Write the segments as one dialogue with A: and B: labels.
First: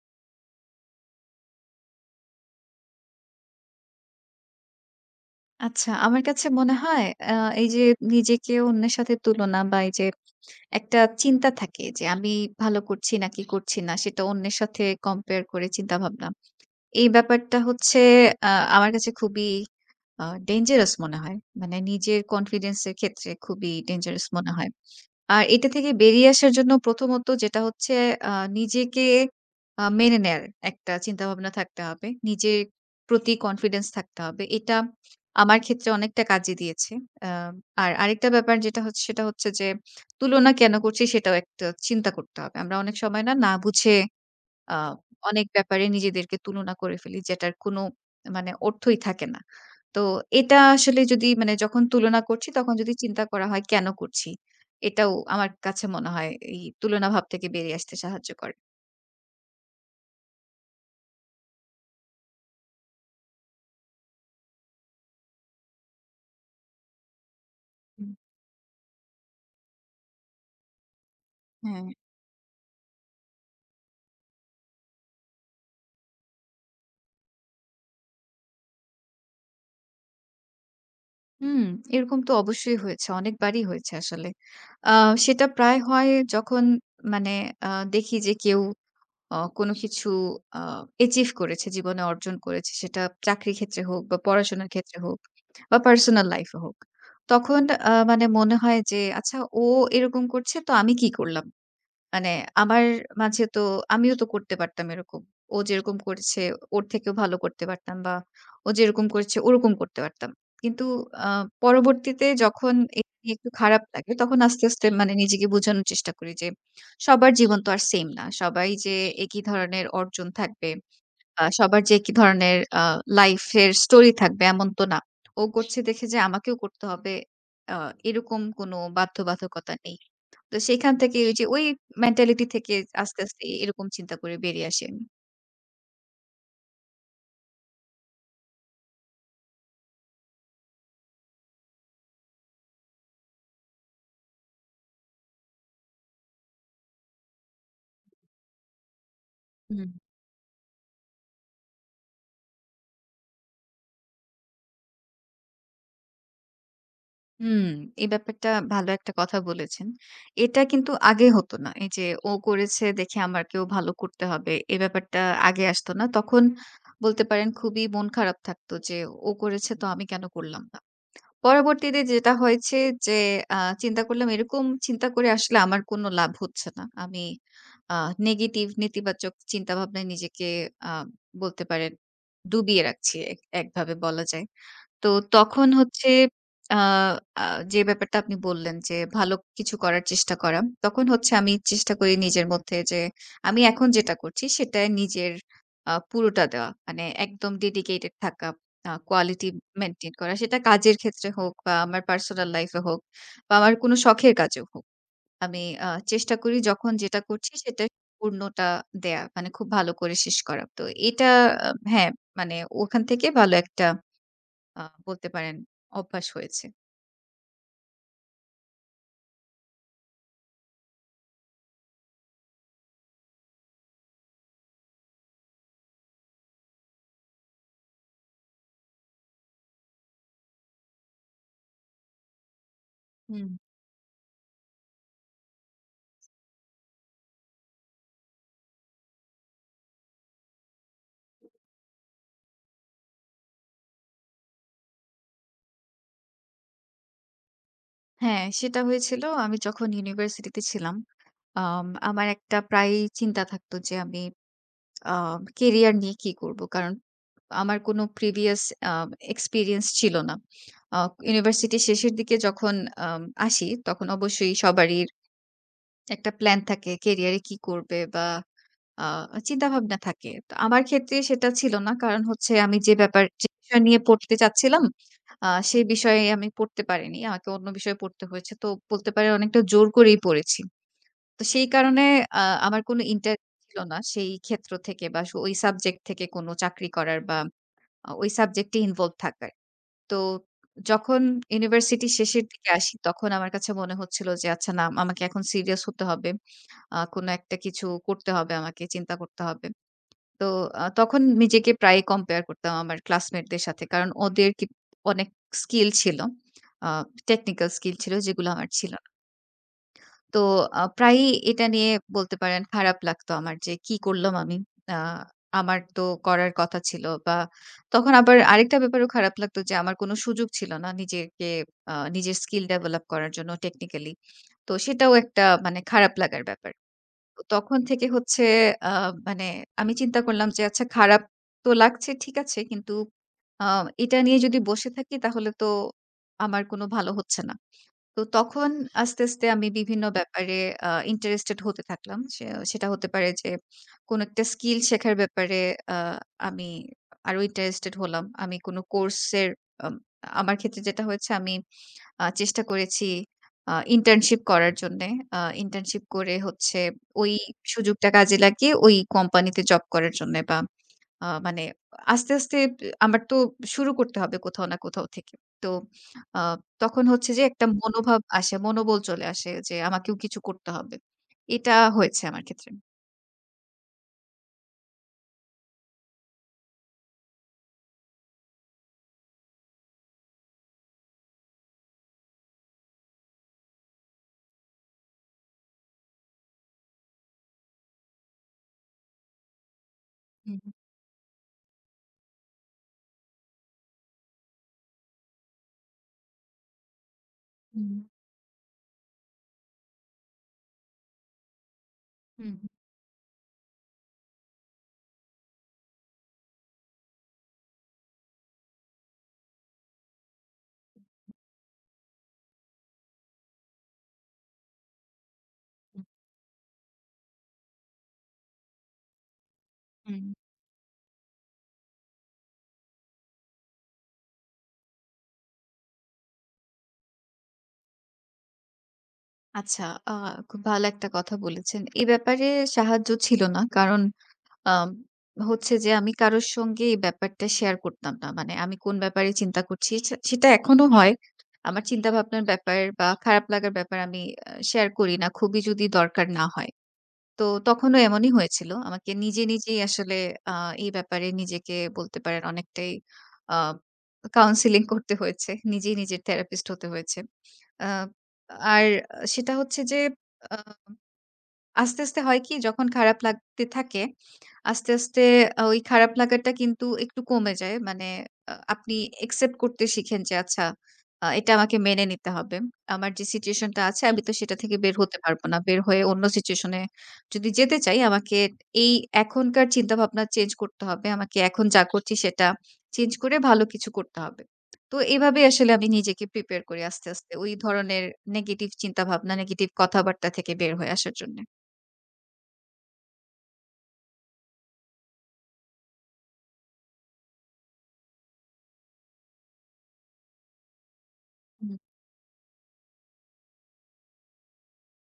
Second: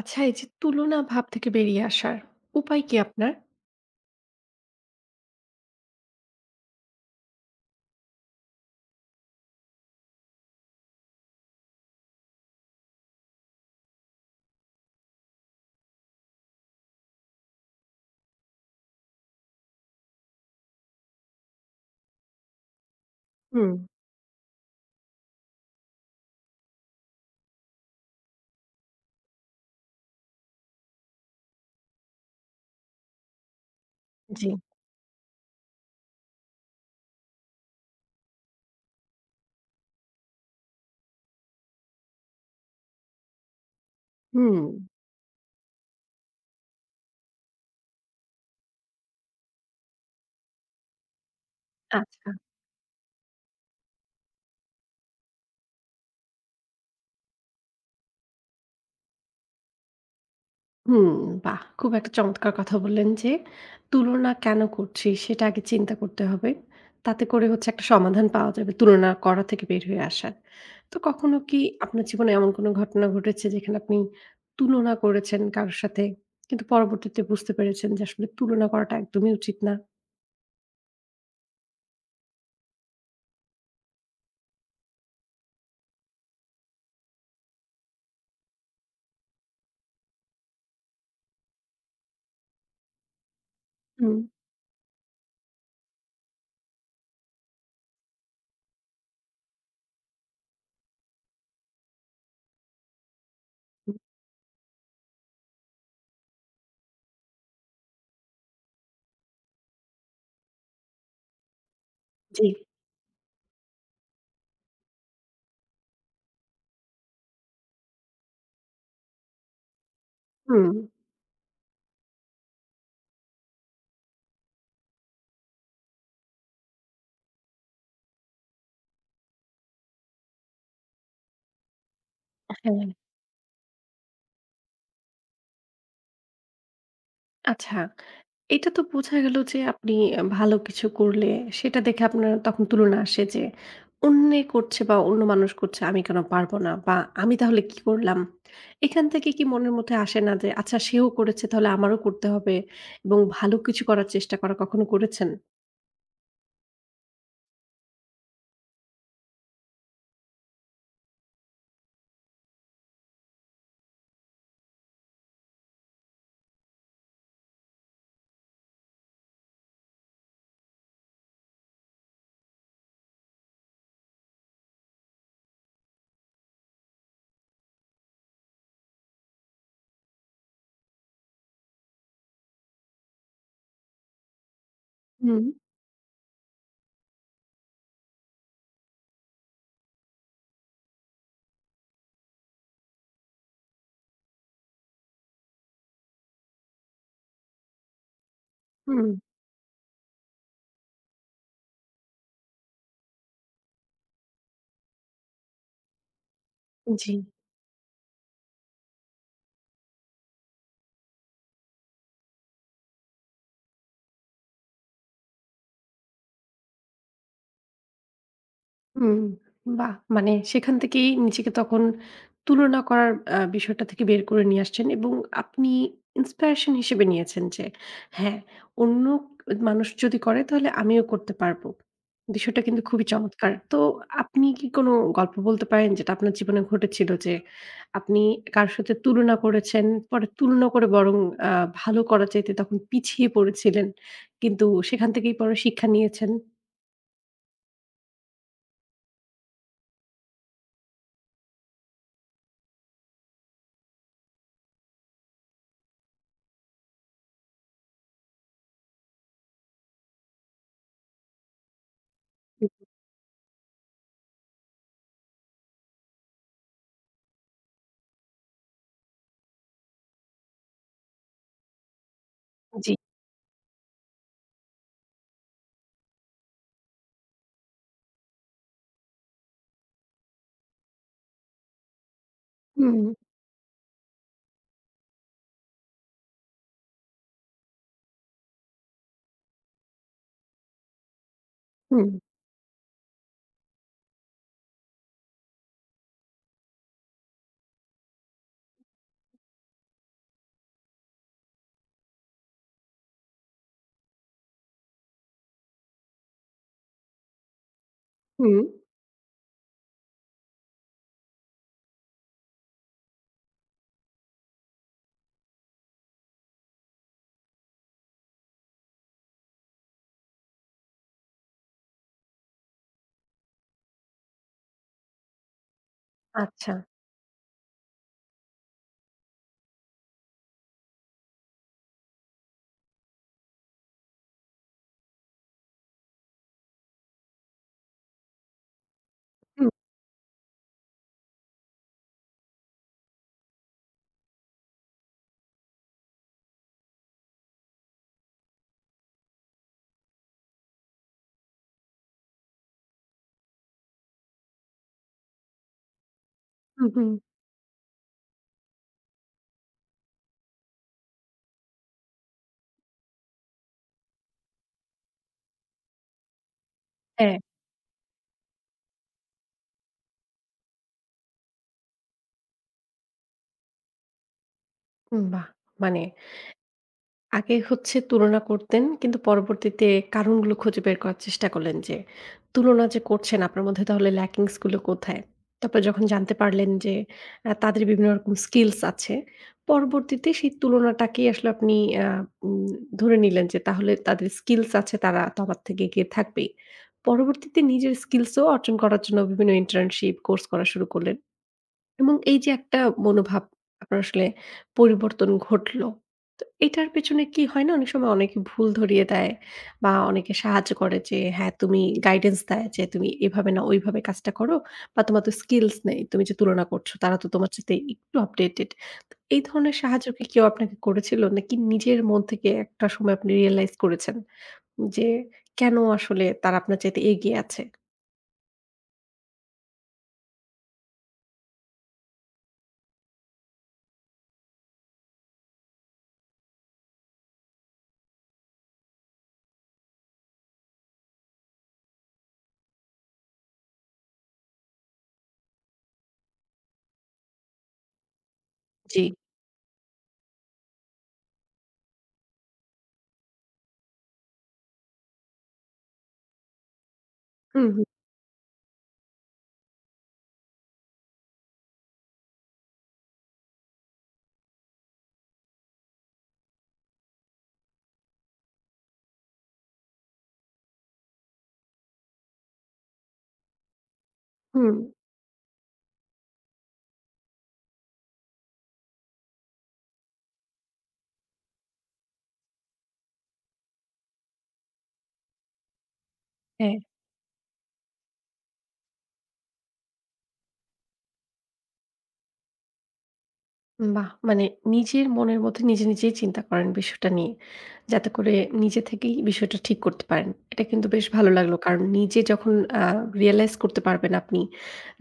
A: আচ্ছা এই যে তুলনা ভাব থেকে বেরিয়ে আসার উপায় কি আপনার?
B: আচ্ছা, আমার কাছে মনে হয় আ এই যে নিজেকে অন্যের সাথে তুলনা বা এই যে একটা চিন্তা থাকে যে আমি ভালো করছি নাকি করছি না সেটা অন্যের সাথে কম্পেয়ার করে চিন্তাভাবনা। এই ব্যাপারটা হচ্ছে আ আমার কাছে খুবই ডেঞ্জারাস মনে হয়। মানে নিজের কনফিডেন্স এর ক্ষেত্রে
A: হুম,
B: খুবই ডেঞ্জারাস মনে হয়। আর এটা থেকে বেরিয়ে আসার জন্য প্রথমত যেটা হচ্ছে আ নিজেকে মেনে নেয়ার একটা চিন্তাভাবনা থাকতে হবে। নিজের প্রতি কনফিডেন্স থাকতে হবে।
A: জি,
B: এটা আমার ক্ষেত্রে অনেকটা কাজে দিয়েছে। আ আর আরেকটা ব্যাপার যেটা হচ্ছে সেটা হচ্ছে যে তুলনা কেন করছি সেটাও একটা চিন্তা করতে হবে। আমরা অনেক সময় না বুঝে
A: হুম।
B: আ অনেক ব্যাপারে নিজেদেরকে তুলনা করে ফেলি যেটার কোনো মানে অর্থই থাকে না। তো এটা আসলে যদি মানে যখন তুলনা
A: আচ্ছা।
B: করছি তখন যদি চিন্তা করা হয় কেন করছি? এটাও আমার কাছে মনে হয় এই তুলনা ভাব থেকে বেরিয়ে আসতে সাহায্য করে।
A: হুম, বাহ! খুব একটা চমৎকার কথা বললেন যে, তুলনা কেন করছি সেটা আগে চিন্তা করতে হবে। তাতে করে হচ্ছে একটা
B: হুম।
A: সমাধান পাওয়া যাবে তুলনা করা থেকে বের হয়ে আসার। তো কখনো কি
B: হ্যাঁ।
A: আপনার জীবনে এমন কোনো ঘটনা ঘটেছে যেখানে আপনি তুলনা করেছেন কারো সাথে কিন্তু পরবর্তীতে বুঝতে পেরেছেন যে আসলে তুলনা করাটা একদমই উচিত না?
B: হুম, এরকম তো অবশ্যই হয়েছে। অনেকবারই হয়েছে আসলে। আ সেটা প্রায় হয় যখন মানে আ দেখি যে কেউ কোনো কিছু আ achieve করেছে, জীবনে অর্জন করেছে, সেটা চাকরির ক্ষেত্রে হোক বা
A: হুম,
B: পড়াশোনার ক্ষেত্রে হোক বা পার্সোনাল লাইফ এ হোক। তখন মানে মনে হয় যে, "আচ্ছা ও এরকম করছে তো আমি কি করলাম?" মানে আমার মাঝে তো
A: হুম,
B: আমিও তো করতে পারতাম এরকম। ও যেরকম করেছে ওর থেকেও ভালো করতে পারতাম বা ও যেরকম করেছে ওরকম করতে পারতাম। কিন্তু আ পরবর্তীতে
A: জি।
B: যখন এটা নিয়ে একটু খারাপ লাগে তখন আস্তে, আস্তে মানে নিজেকে বোঝানোর চেষ্টা করি যে সবার জীবন তো আর সেম না। সবাই যে একই ধরনের অর্জন
A: হুম।
B: থাকবে, সবার যে একই ধরনের লাইফ এর স্টোরি থাকবে এমন তো না। ও করছে দেখে যে আমাকেও করতে হবে আ এরকম কোনো বাধ্যবাধকতা নেই। তো সেখান থেকে ওই যে ওই মেন্টালিটি থেকে
A: হ্যাঁ।
B: আস্তে, আস্তে এরকম চিন্তা করে বেরিয়ে আসি আমি।
A: আচ্ছা। এটা তো বোঝা গেল যে আপনি ভালো কিছু করলে সেটা দেখে আপনার তখন তুলনা আসে যে অন্যে করছে বা অন্য মানুষ করছে আমি কেন পারব না? বা আমি তাহলে কি করলাম? এখান থেকে কি মনের
B: হুম।
A: মধ্যে আসে না যে আচ্ছা সেও করেছে তাহলে আমারও করতে হবে এবং ভালো কিছু করার চেষ্টা করা কখনো করেছেন?
B: হুম, এই ব্যাপারটা ভালো একটা কথা বলেছেন। এটা কিন্তু আগে হতো না। এই যে ও করেছে দেখে আমাকেও ভালো করতে হবে। এই ব্যাপারটা আগে আসতো না। তখন বলতে পারেন খুবই মন খারাপ থাকতো যে ও করেছে তো আমি কেন করলাম না। পরবর্তীতে যেটা হয়েছে যে আ চিন্তা করলাম এরকম চিন্তা করে আসলে আমার কোনো লাভ হচ্ছে না। আমি আ নেগেটিভ নেতিবাচক চিন্তাভাবনায় নিজেকে আ বলতে পারেন ডুবিয়ে রাখছি এক একভাবে বলা যায়। তো
A: হুম।
B: তখন হচ্ছে আ আ যে ব্যাপারটা আপনি বললেন যে ভালো কিছু করার চেষ্টা করা। তখন হচ্ছে আমি চেষ্টা করি নিজের মধ্যে যে আমি এখন যেটা করছি সেটায় নিজের পুরোটা দেওয়া। মানে একদম ডেডিকেটেড থাকা,
A: হুম,
B: কোয়ালিটি মেইনটেইন করা। সেটা কাজের ক্ষেত্রে হোক বা আমার পার্সোনাল লাইফ এ হোক বা আমার কোনো শখের কাজেও হোক। আমি চেষ্টা করি যখন
A: জি।
B: যেটা করছি সেটা পূর্ণটা দেয়া। মানে খুব ভালো করে শেষ করা। তো এটা আ হ্যাঁ, মানে ওখান থেকে ভালো একটা আ বলতে পারেন অভ্যাস হয়েছে।
A: হুম, বাহ! মানে সেখান থেকেই নিজেকে তখন তুলনা করার বিষয়টা থেকে বের করে নিয়ে আসছেন এবং আপনি ইন্সপিরেশন হিসেবে নিয়েছেন যে, হ্যাঁ, অন্য মানুষ যদি করে তাহলে আমিও করতে পারবো। বিষয়টা কিন্তু খুবই
B: হুম।
A: চমৎকার। তো আপনি কি কোনো গল্প বলতে পারেন যেটা আপনার জীবনে ঘটেছিল যে, আপনি কারো সাথে তুলনা করেছেন, পরে তুলনা করে বরং আ ভালো করার চাইতে তখন পিছিয়ে পড়েছিলেন। কিন্তু সেখান থেকেই পরে শিক্ষা নিয়েছেন?
B: হ্যাঁ, সেটা হয়েছিল আমি যখন ইউনিভার্সিটিতে ছিলাম। আমার একটা প্রায়ই চিন্তা থাকতো যে আমি আ কেরিয়ার নিয়ে কি করব? কারণ আমার কোনো প্রিভিয়াস আ এক্সপেরিয়েন্স ছিল না। আ ইউনিভার্সিটি শেষের দিকে যখন আসি তখন অবশ্যই সবারই একটা প্ল্যান থাকে কেরিয়ারে কি করবে বা আ চিন্তাভাবনা থাকে। তো আমার ক্ষেত্রে সেটা ছিল না। কারণ হচ্ছে আমি
A: জি।
B: যে ব্যাপার যে বিষয় নিয়ে পড়তে চাচ্ছিলাম, সেই বিষয়ে আমি পড়তে পারিনি। আমাকে অন্য বিষয়ে পড়তে হয়েছে। তো বলতে পারেন অনেকটা জোর করেই পড়েছি। তো সেই কারণে আ আমার
A: হুম,
B: কোনো ইন্টারেস্ট ছিল না সেই ক্ষেত্র থেকে বা ওই সাবজেক্ট থেকে কোনো চাকরি করার বা ওই সাবজেক্টে ইনভলভ থাকার। তো যখন ইউনিভার্সিটি
A: হুম।
B: শেষের দিকে আসি, তখন আমার কাছে মনে হচ্ছিল যে আচ্ছা না আমাকে এখন সিরিয়াস হতে হবে। কোনো একটা কিছু করতে হবে আমাকে, চিন্তা করতে হবে। তো তখন নিজেকে প্রায়ই কম্পেয়ার করতাম আমার ক্লাসমেটদের সাথে। কারণ ওদের কি অনেক স্কিল ছিল। আ টেকনিক্যাল স্কিল ছিল যেগুলো
A: হুম।
B: আমার ছিল না। তো প্রায়ই এটা নিয়ে বলতে পারেন খারাপ লাগতো আমার যে কি করলাম আমি? আ আমার তো করার কথা ছিল বা তখন আবার আরেকটা ব্যাপারেও খারাপ লাগতো যে আমার কোনো সুযোগ ছিল না নিজেকে নিজের স্কিল ডেভেলপ করার জন্য টেকনিক্যালি। তো সেটাও একটা মানে খারাপ লাগার
A: আচ্ছা।
B: ব্যাপার। তো তখন থেকে হচ্ছে আ মানে আমি চিন্তা করলাম যে আচ্ছা খারাপ তো লাগছে ঠিক আছে। কিন্তু আ এটা নিয়ে যদি বসে থাকি তাহলে তো আমার কোনো ভালো হচ্ছে না। তো তখন আস্তে, আস্তে আমি
A: হুম,
B: বিভিন্ন ব্যাপারে ইন্টারেস্টেড হতে থাকলাম। সেটা হতে পারে যে কোনো একটা স্কিল শেখার ব্যাপারে আ আমি আরো ইন্টারেস্টেড হলাম। আমি কোনো কোর্সের আম আমার ক্ষেত্রে যেটা হয়েছে আমি চেষ্টা করেছি ইন্টার্নশিপ করার জন্যে। আ ইন্টার্নশিপ করে হচ্ছে
A: হুম, হুম।
B: ওই সুযোগটা কাজে লাগিয়ে ওই কোম্পানিতে জব করার জন্যে বা মানে আস্তে, আস্তে আমার তো শুরু করতে হবে কোথাও না কোথাও থেকে। তো আ তখন হচ্ছে
A: হ্যাঁ,
B: যে একটা মনোভাব আসে, মনোবল চলে আসে যে আমাকেও কিছু করতে হবে। এটা হয়েছে আমার ক্ষেত্রে।
A: হুম, বাহ! মানে আগে হচ্ছে তুলনা করতেন কিন্তু পরবর্তীতে কারণগুলো খুঁজে বের করার চেষ্টা করলেন যে, তুলনা যে করছেন আপনার মধ্যে তাহলে ল্যাকিংস গুলো কোথায়? তারপরে যখন জানতে পারলেন যে, তাদের বিভিন্ন রকম স্কিলস আছে, পরবর্তীতে সেই
B: হুম,
A: তুলনাটাকেই আসলে আপনি আ উম ধরে নিলেন যে তাহলে তাদের স্কিলস আছে তারা তো আমার থেকে এগিয়ে থাকবেই। পরবর্তীতে
B: হুম,
A: নিজের স্কিলসও অর্জন করার জন্য বিভিন্ন ইন্টার্নশিপ কোর্স করা শুরু করলেন। এবং এই যে
B: হুম,
A: একটা মনোভাব আপনার আসলে পরিবর্তন ঘটলো। তো এটার পেছনে কি হয় না? অনেক সময় অনেকে ভুল ধরিয়ে দেয় বা অনেকে সাহায্য করে যে হ্যাঁ, তুমি গাইডেন্স দেয় যে তুমি এভাবে না ওইভাবে কাজটা করো বা তোমার তো স্কিলস নেই।
B: হুম,
A: তুমি যে তুলনা করছো তারা তো তোমার চাইতে একটু আপডেটেড। তো এই ধরনের সাহায্য
B: হুম।
A: কি কেউ আপনাকে করেছিল? নাকি নিজের মন থেকে একটা সময় আপনি রিয়ালাইজ করেছেন যে কেন আসলে তারা আপনার চাইতে এগিয়ে আছে?
B: আচ্ছা, আ খুব ভালো একটা কথা বলেছেন। এ ব্যাপারে সাহায্য ছিল না। কারণ আম হচ্ছে যে আমি কারোর সঙ্গে এই ব্যাপারটা শেয়ার করতাম না। মানে আমি কোন ব্যাপারে চিন্তা করছি সেটা এখনো হয়। আমার চিন্তাভাবনার ব্যাপার বা খারাপ লাগার ব্যাপার আমি শেয়ার করি না। খুবই যদি দরকার না হয়। তো তখনও এমনই হয়েছিল।
A: জি।
B: আমাকে নিজে নিজেই আসলে আ এই ব্যাপারে নিজেকে বলতে পারেন অনেকটাই আ কাউন্সেলিং করতে হয়েছে। নিজেই নিজের থেরাপিস্ট হতে হয়েছে।
A: হুম, হুম,
B: আ আর সেটা হচ্ছে যে আস্তে, আস্তে হয় কি যখন খারাপ লাগতে থাকে, আস্তে, আস্তে ওই খারাপ লাগাটা কিন্তু একটু কমে যায়। মানে আপনি অ্যাকসেপ্ট করতে শিখেন যে আচ্ছা এটা আমাকে মেনে নিতে হবে। আমার যে সিচুয়েশন টা আছে আমি তো সেটা
A: হুম।
B: থেকে বের হতে পারবো না। বের হয়ে অন্য সিচুয়েশন এ যদি যেতে চাই আমাকে এই এখনকার চিন্তাভাবনা চেঞ্জ করতে হবে। আমাকে এখন যা করছি সেটা চেঞ্জ করে ভালো কিছু করতে হবে। তো এভাবে আসলে আমি নিজেকে প্রিপেয়ার
A: হ্যাঁ।
B: করি আস্তে, আস্তে ওই ধরনের নেগেটিভ চিন্তাভাবনা, নেগেটিভ কথাবার্তা থেকে বের হয়ে আসার জন্য।
A: বাহ! মানে নিজের মনের মধ্যে নিজে, নিজেই চিন্তা করেন বিষয়টা নিয়ে। যাতে করে নিজে থেকেই বিষয়টা ঠিক করতে পারেন। এটা কিন্তু বেশ ভালো লাগলো।
B: হুম,
A: কারণ নিজে যখন আ রিয়ালাইজ করতে পারবেন আপনি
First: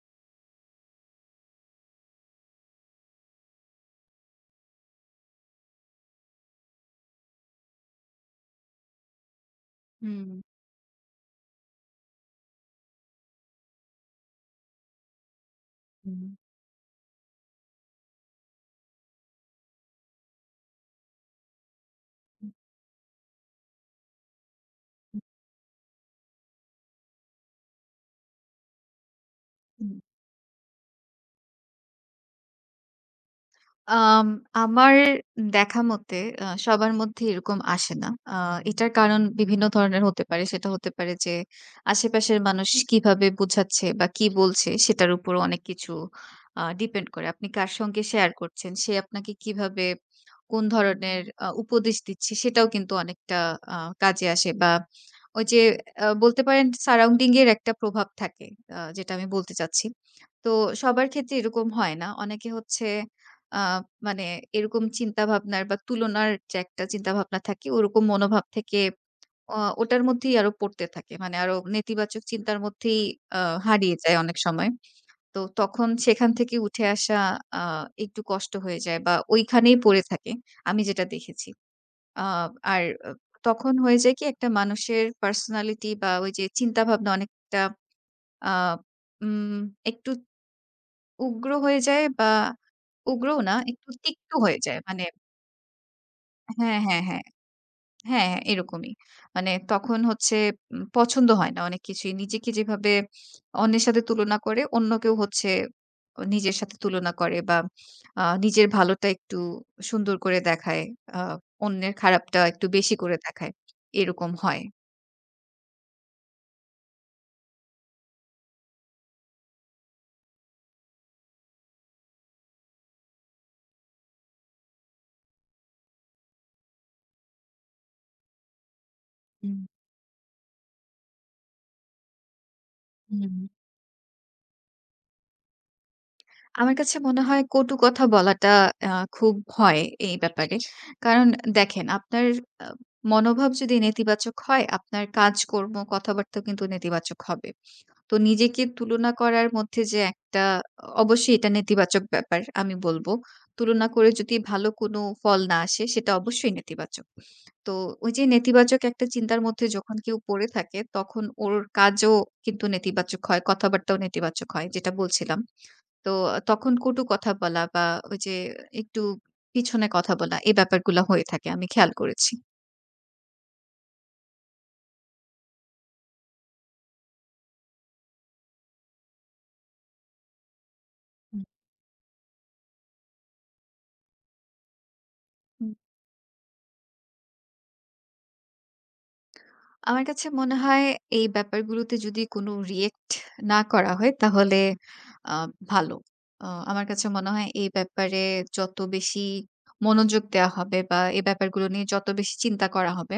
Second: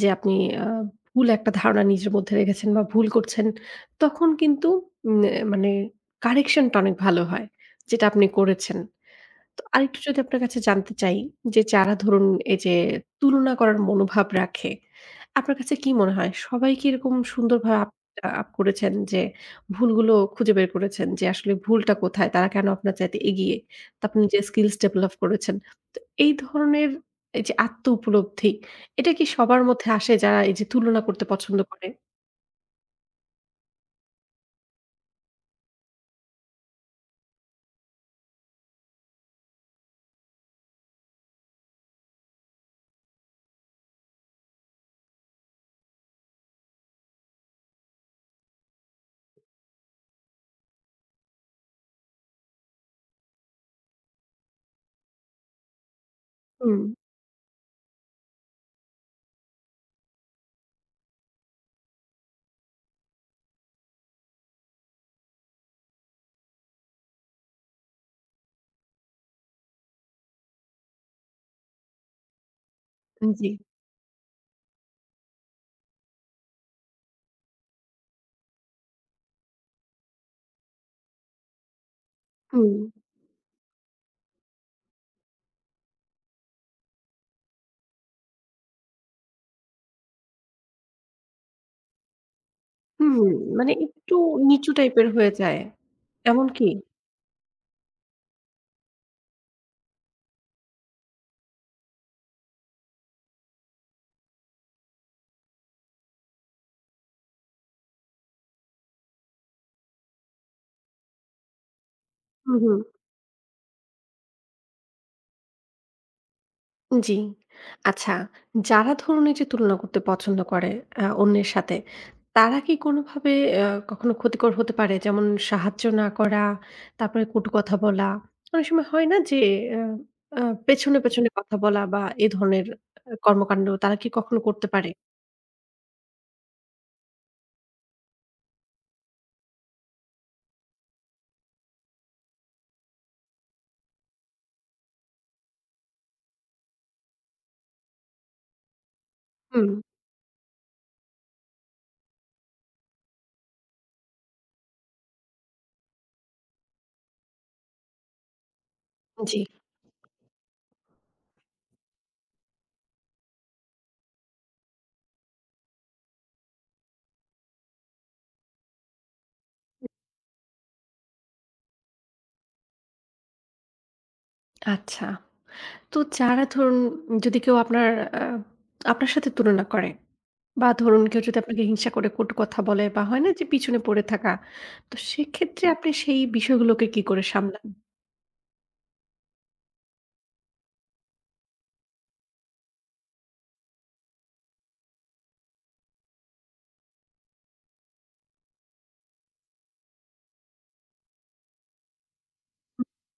A: যে আপনি আ ভুল একটা ধারণা নিজের মধ্যে রেখেছেন বা ভুল করছেন, তখন কিন্তু উম মানে কারেকশন টা অনেক ভালো হয়। যেটা আপনি করেছেন। তো আরেকটু যদি
B: হুম,
A: আপনার কাছে জানতে চাই যে যারা ধরুন এই যে তুলনা করার মনোভাব রাখে, আপনার কাছে কি মনে
B: হুম,
A: হয় সবাই কি এরকম সুন্দরভাবে আপ আপ করেছেন যে ভুলগুলো খুঁজে বের করেছেন যে আসলে ভুলটা কোথায়? তারা
B: হুম,
A: কেন আপনার চাইতে এগিয়ে? তো আপনি যে স্কিলস ডেভেলপ করেছেন। তো এই ধরনের এই যে আত্ম উপলব্ধি এটা কি সবার মধ্যে
B: হুম,
A: আসে যারা এই যে তুলনা করতে পছন্দ করে?
B: আম আমার দেখা মতে সবার মধ্যে এরকম আসে না। এটার কারণ বিভিন্ন ধরনের হতে পারে। সেটা হতে পারে যে আশেপাশের মানুষ কিভাবে বুঝাচ্ছে বা কি বলছে সেটার উপর অনেক কিছু ডিপেন্ড করে। আপনি কার সঙ্গে শেয়ার করছেন, সে আপনাকে কিভাবে কোন ধরনের উপদেশ দিচ্ছে সেটাও কিন্তু অনেকটা আ কাজে আসে বা ওই যে বলতে পারেন
A: হুম,
B: সারাউন্ডিং এর একটা প্রভাব থাকে। যেটা আমি বলতে চাচ্ছি। তো সবার ক্ষেত্রে এরকম হয় না। অনেকে হচ্ছে আ মানে এরকম চিন্তাভাবনার বা তুলনার যে একটা চিন্তাভাবনা থাকে ওরকম মনোভাব থেকে ওটার মধ্যেই আরো পড়তে থাকে। মানে আরো নেতিবাচক চিন্তার মধ্যেই আ
A: জি।
B: হারিয়ে যায় অনেক সময়। তো তখন সেখান থেকে উঠে আসা আ একটু কষ্ট হয়ে যায় বা ওইখানেই পড়ে থাকে। আমি যেটা দেখেছি। আ
A: হুম,
B: আর তখন হয়ে যায় কি একটা মানুষের পার্সোনালিটি বা ওই যে চিন্তাভাবনা অনেকটা আ উম একটু উগ্র হয়ে যায় বা
A: হুম,
B: উগ্রও না
A: মানে
B: একটু
A: একটু
B: তিক্ত হয়ে
A: নিচু
B: যায়। মানে
A: টাইপের হয়ে যায়। এমন কি?
B: হ্যাঁ, হ্যাঁ, হ্যাঁ। হ্যাঁ, হ্যাঁ, এরকমই। মানে তখন হচ্ছে পছন্দ হয় না অনেক কিছুই। নিজেকে যেভাবে অন্যের সাথে তুলনা করে, অন্য কেউ হচ্ছে নিজের সাথে তুলনা করে বা নিজের ভালোটা একটু সুন্দর করে দেখায়। আ অন্যের খারাপটা
A: হু,
B: একটু
A: হু।
B: বেশি করে দেখায়। এরকম হয়।
A: জি। আচ্ছা, যারা ধরুন এই যে তুলনা করতে পছন্দ করে অন্যের সাথে, তারা কি কোনোভাবে আ কখনো ক্ষতিকর হতে পারে? যেমন সাহায্য না করা, তারপরে কটু কথা বলা। অনেক সময় হয় না যে
B: হুম,
A: আ আ পেছনে, পেছনে কথা বলা বা এ ধরনের
B: হুম।
A: কর্মকাণ্ড তারা কি কখনো করতে পারে?
B: আমার কাছে মনে হয় কটু কথা বলাটা আ খুব ভয় এই ব্যাপারে। কারণ দেখেন আপনার আ মনোভাব যদি নেতিবাচক হয়, আপনার কাজকর্ম, কথাবার্তাও কিন্তু নেতিবাচক হবে। তো নিজেকে তুলনা করার
A: হুম,
B: মধ্যে যে একটা অবশ্যই এটা নেতিবাচক ব্যাপার আমি বলব। তুলনা করে যদি ভালো কোনো ফল না আসে সেটা অবশ্যই নেতিবাচক। তো ওই যে নেতিবাচক একটা
A: জি।
B: চিন্তার মধ্যে যখন কেউ পড়ে থাকে তখন ওর কাজও কিন্তু নেতিবাচক হয়, কথাবার্তাও নেতিবাচক হয় যেটা বলছিলাম। তো তখন কটু কথা বলা বা ওই যে একটু পিছনে কথা বলা এই ব্যাপারগুলো হয়ে থাকে। আমি খেয়াল করেছি।
A: আচ্ছা। তো যারা ধরুন যদি কেউ আপনার আ আপনার সাথে তুলনা করে বা ধরুন কেউ যদি
B: হুম,
A: আপনাকে হিংসা করে কটু কথা বলে বা হয় না যে পিছনে পড়ে থাকা। তো সেক্ষেত্রে
B: হুম।
A: আপনি সেই বিষয়গুলোকে কি করে সামলান?
B: আমার কাছে মনে হয় এই ব্যাপারগুলোতে যদি কোনো রিঅ্যাক্ট না করা হয় তাহলে আ ভালো। আমার কাছে মনে হয় এই ব্যাপারে যত বেশি মনোযোগ দেয়া হবে বা এই ব্যাপারগুলো নিয়ে যত বেশি চিন্তা করা হবে,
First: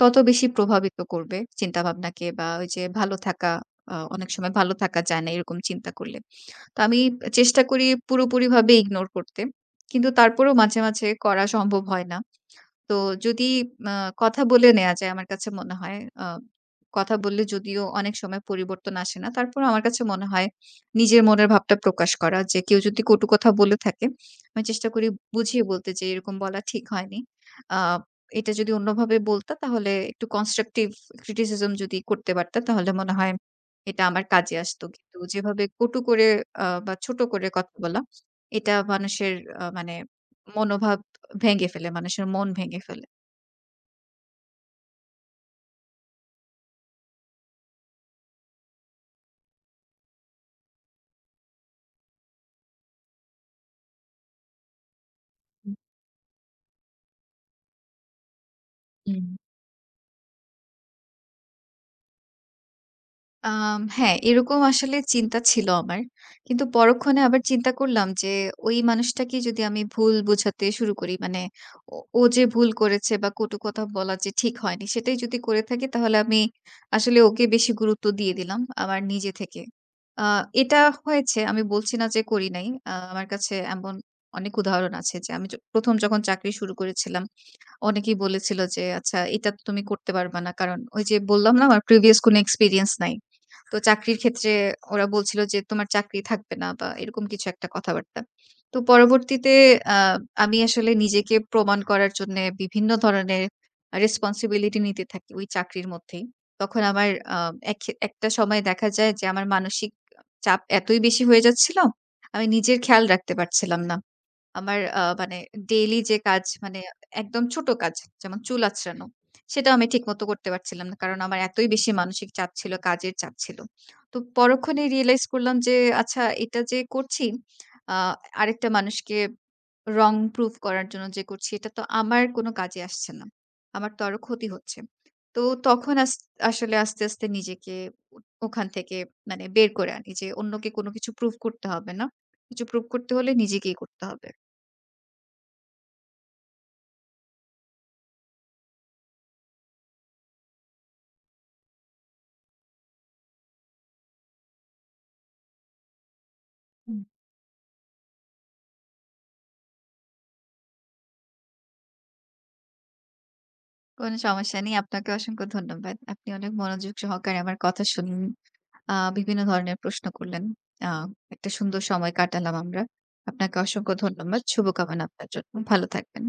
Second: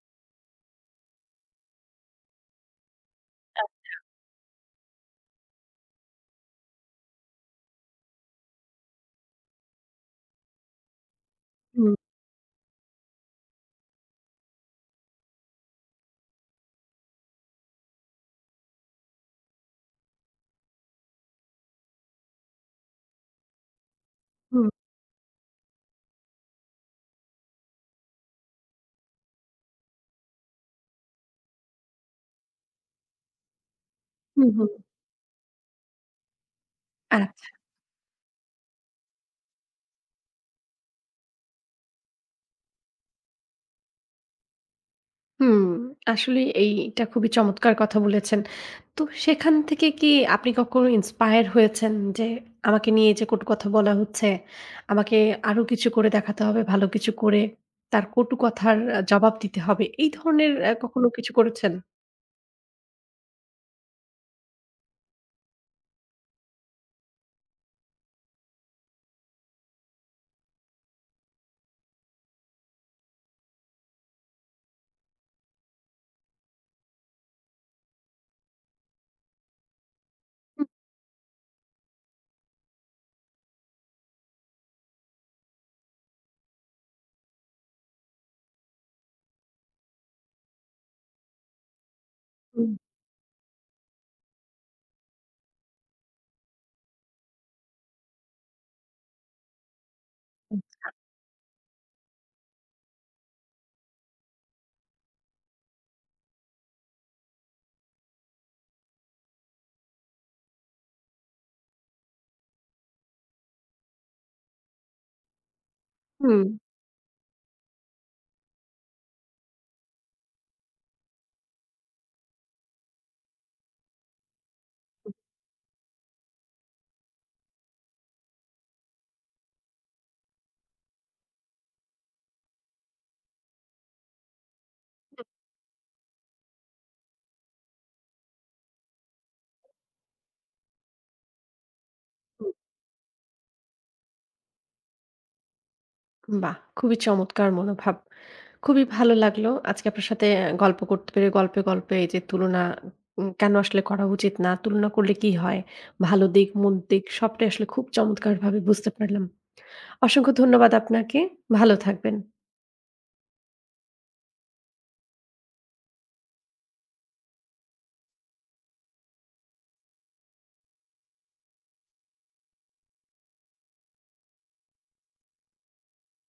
B: তত বেশি প্রভাবিত করবে চিন্তাভাবনাকে বা ওই যে ভালো থাকা অনেক সময় ভালো থাকা যায় না এরকম চিন্তা করলে। তো আমি চেষ্টা করি পুরোপুরিভাবে ইগনোর করতে। কিন্তু তারপরেও মাঝে, মাঝে করা সম্ভব
A: হুম,
B: হয় না। তো যদি আ কথা বলে নেয়া যায় আমার কাছে মনে হয় আ কথা বললে যদিও অনেক সময় পরিবর্তন আসে না। তারপরেও আমার কাছে মনে হয় নিজের মনের ভাবটা প্রকাশ করা যে কেউ যদি কটু কথা বলে থাকে, আমি
A: হুম,
B: চেষ্টা করি বুঝিয়ে বলতে যে এরকম বলা ঠিক হয়নি। আ এটা যদি অন্যভাবে বলতা তাহলে একটু constructive criticism যদি করতে পারতা তাহলে মনে হয় এটা আমার
A: হুম,
B: কাজে
A: হুম।
B: আসতো। কিন্তু যেভাবে কটু করে বা ছোট করে
A: আচ্ছা।
B: কথা বলা এটা মানুষের মানে মনোভাব ভেঙে ফেলে, মানুষের মন ভেঙে ফেলে।
A: হুম, আসলে এইটা খুবই চমৎকার কথা বলেছেন। তো সেখান থেকে কি আপনি কখনো ইন্সপায়ার হয়েছেন যে আমাকে নিয়ে যে কটু কথা বলা হচ্ছে, আমাকে আরো
B: হুম,
A: কিছু করে দেখাতে হবে, ভালো কিছু করে তার কটু কথার
B: হুম।
A: জবাব দিতে হবে। এই ধরনের কখনো কিছু করেছেন?
B: হ্যাঁ, এরকম আসলে চিন্তা ছিল আমার। কিন্তু পরক্ষণে আবার চিন্তা করলাম যে ওই মানুষটাকে যদি আমি ভুল বোঝাতে শুরু করি মানে ও যে ভুল করেছে বা কটু কথা বলা যে ঠিক হয়নি সেটাই যদি করে থাকি তাহলে আমি আসলে ওকে বেশি গুরুত্ব দিয়ে দিলাম আমার নিজে থেকে। আ
A: হুম,
B: এটা হয়েছে আমি বলছি না যে করি নাই। আমার কাছে এমন অনেক উদাহরণ আছে যে আমি ১ম যখন চাকরি শুরু করেছিলাম অনেকেই বলেছিল যে, "আচ্ছা এটা তো তুমি করতে পারবা না।" কারণ ওই যে বললাম না আমার প্রিভিয়াস কোনো এক্সপেরিয়েন্স নাই। তো চাকরির ক্ষেত্রে ওরা বলছিল যে, "তোমার চাকরি থাকবে না" বা এরকম কিছু একটা কথাবার্তা। তো পরবর্তীতে আ আমি আসলে নিজেকে প্রমাণ করার জন্যে বিভিন্ন ধরনের রেসপনসিবিলিটি নিতে থাকি ওই চাকরির মধ্যেই। তখন আমার আ এক একটা সময় দেখা যায় যে আমার মানসিক চাপ এতই বেশি হয়ে যাচ্ছিল, আমি নিজের খেয়াল রাখতে পারছিলাম না। আমার মানে ডেইলি যে
A: হুম,
B: কাজ মানে একদম ছোট কাজ যেমন চুল আঁচড়ানো, সেটাও আমি ঠিকমতো করতে পারছিলাম না। কারণ আমার এতই বেশি মানসিক চাপ ছিল, কাজের চাপ ছিল। তো পরক্ষণেই রিয়ালাইজ করলাম যে আচ্ছা এটা যে করছি আ আরেকটা মানুষকে wrong proof করার জন্য যে করছি এটা তো আমার কোনো কাজে আসছে না। আমার তো আরো ক্ষতি হচ্ছে। তো তখন আসলে আস্তে, আস্তে নিজেকে ওখান থেকে মানে বের করে আনি যে অন্যকে কোনো কিছু প্রুভ করতে হবে না।
A: হুম।
B: কিছু প্রুভ করতে হলে নিজেকেই করতে হবে।
A: বাহ! খুবই চমৎকার মনোভাব। খুবই ভালো লাগলো আজকে আপনার সাথে গল্প করতে পেরে গল্পে, গল্পে এই যে তুলনা কেন আসলে করা উচিত না, তুলনা করলে কি হয়, ভালো দিক, মন্দ দিক সবটাই আসলে খুব চমৎকারভাবে বুঝতে পারলাম। অসংখ্য ধন্যবাদ আপনাকে। ভালো থাকবেন।
B: কোনো সমস্যা নেই। আপনাকে অসংখ্য ধন্যবাদ। আপনি অনেক মনোযোগ সহকারে আমার কথা শুনলেন। বিভিন্ন ধরনের প্রশ্ন করলেন। আ একটা সুন্দর সময় কাটালাম আমরা। আপনাকে অসংখ্য ধন্যবাদ। শুভকামনা আপনার জন্য। ভালো থাকবেন।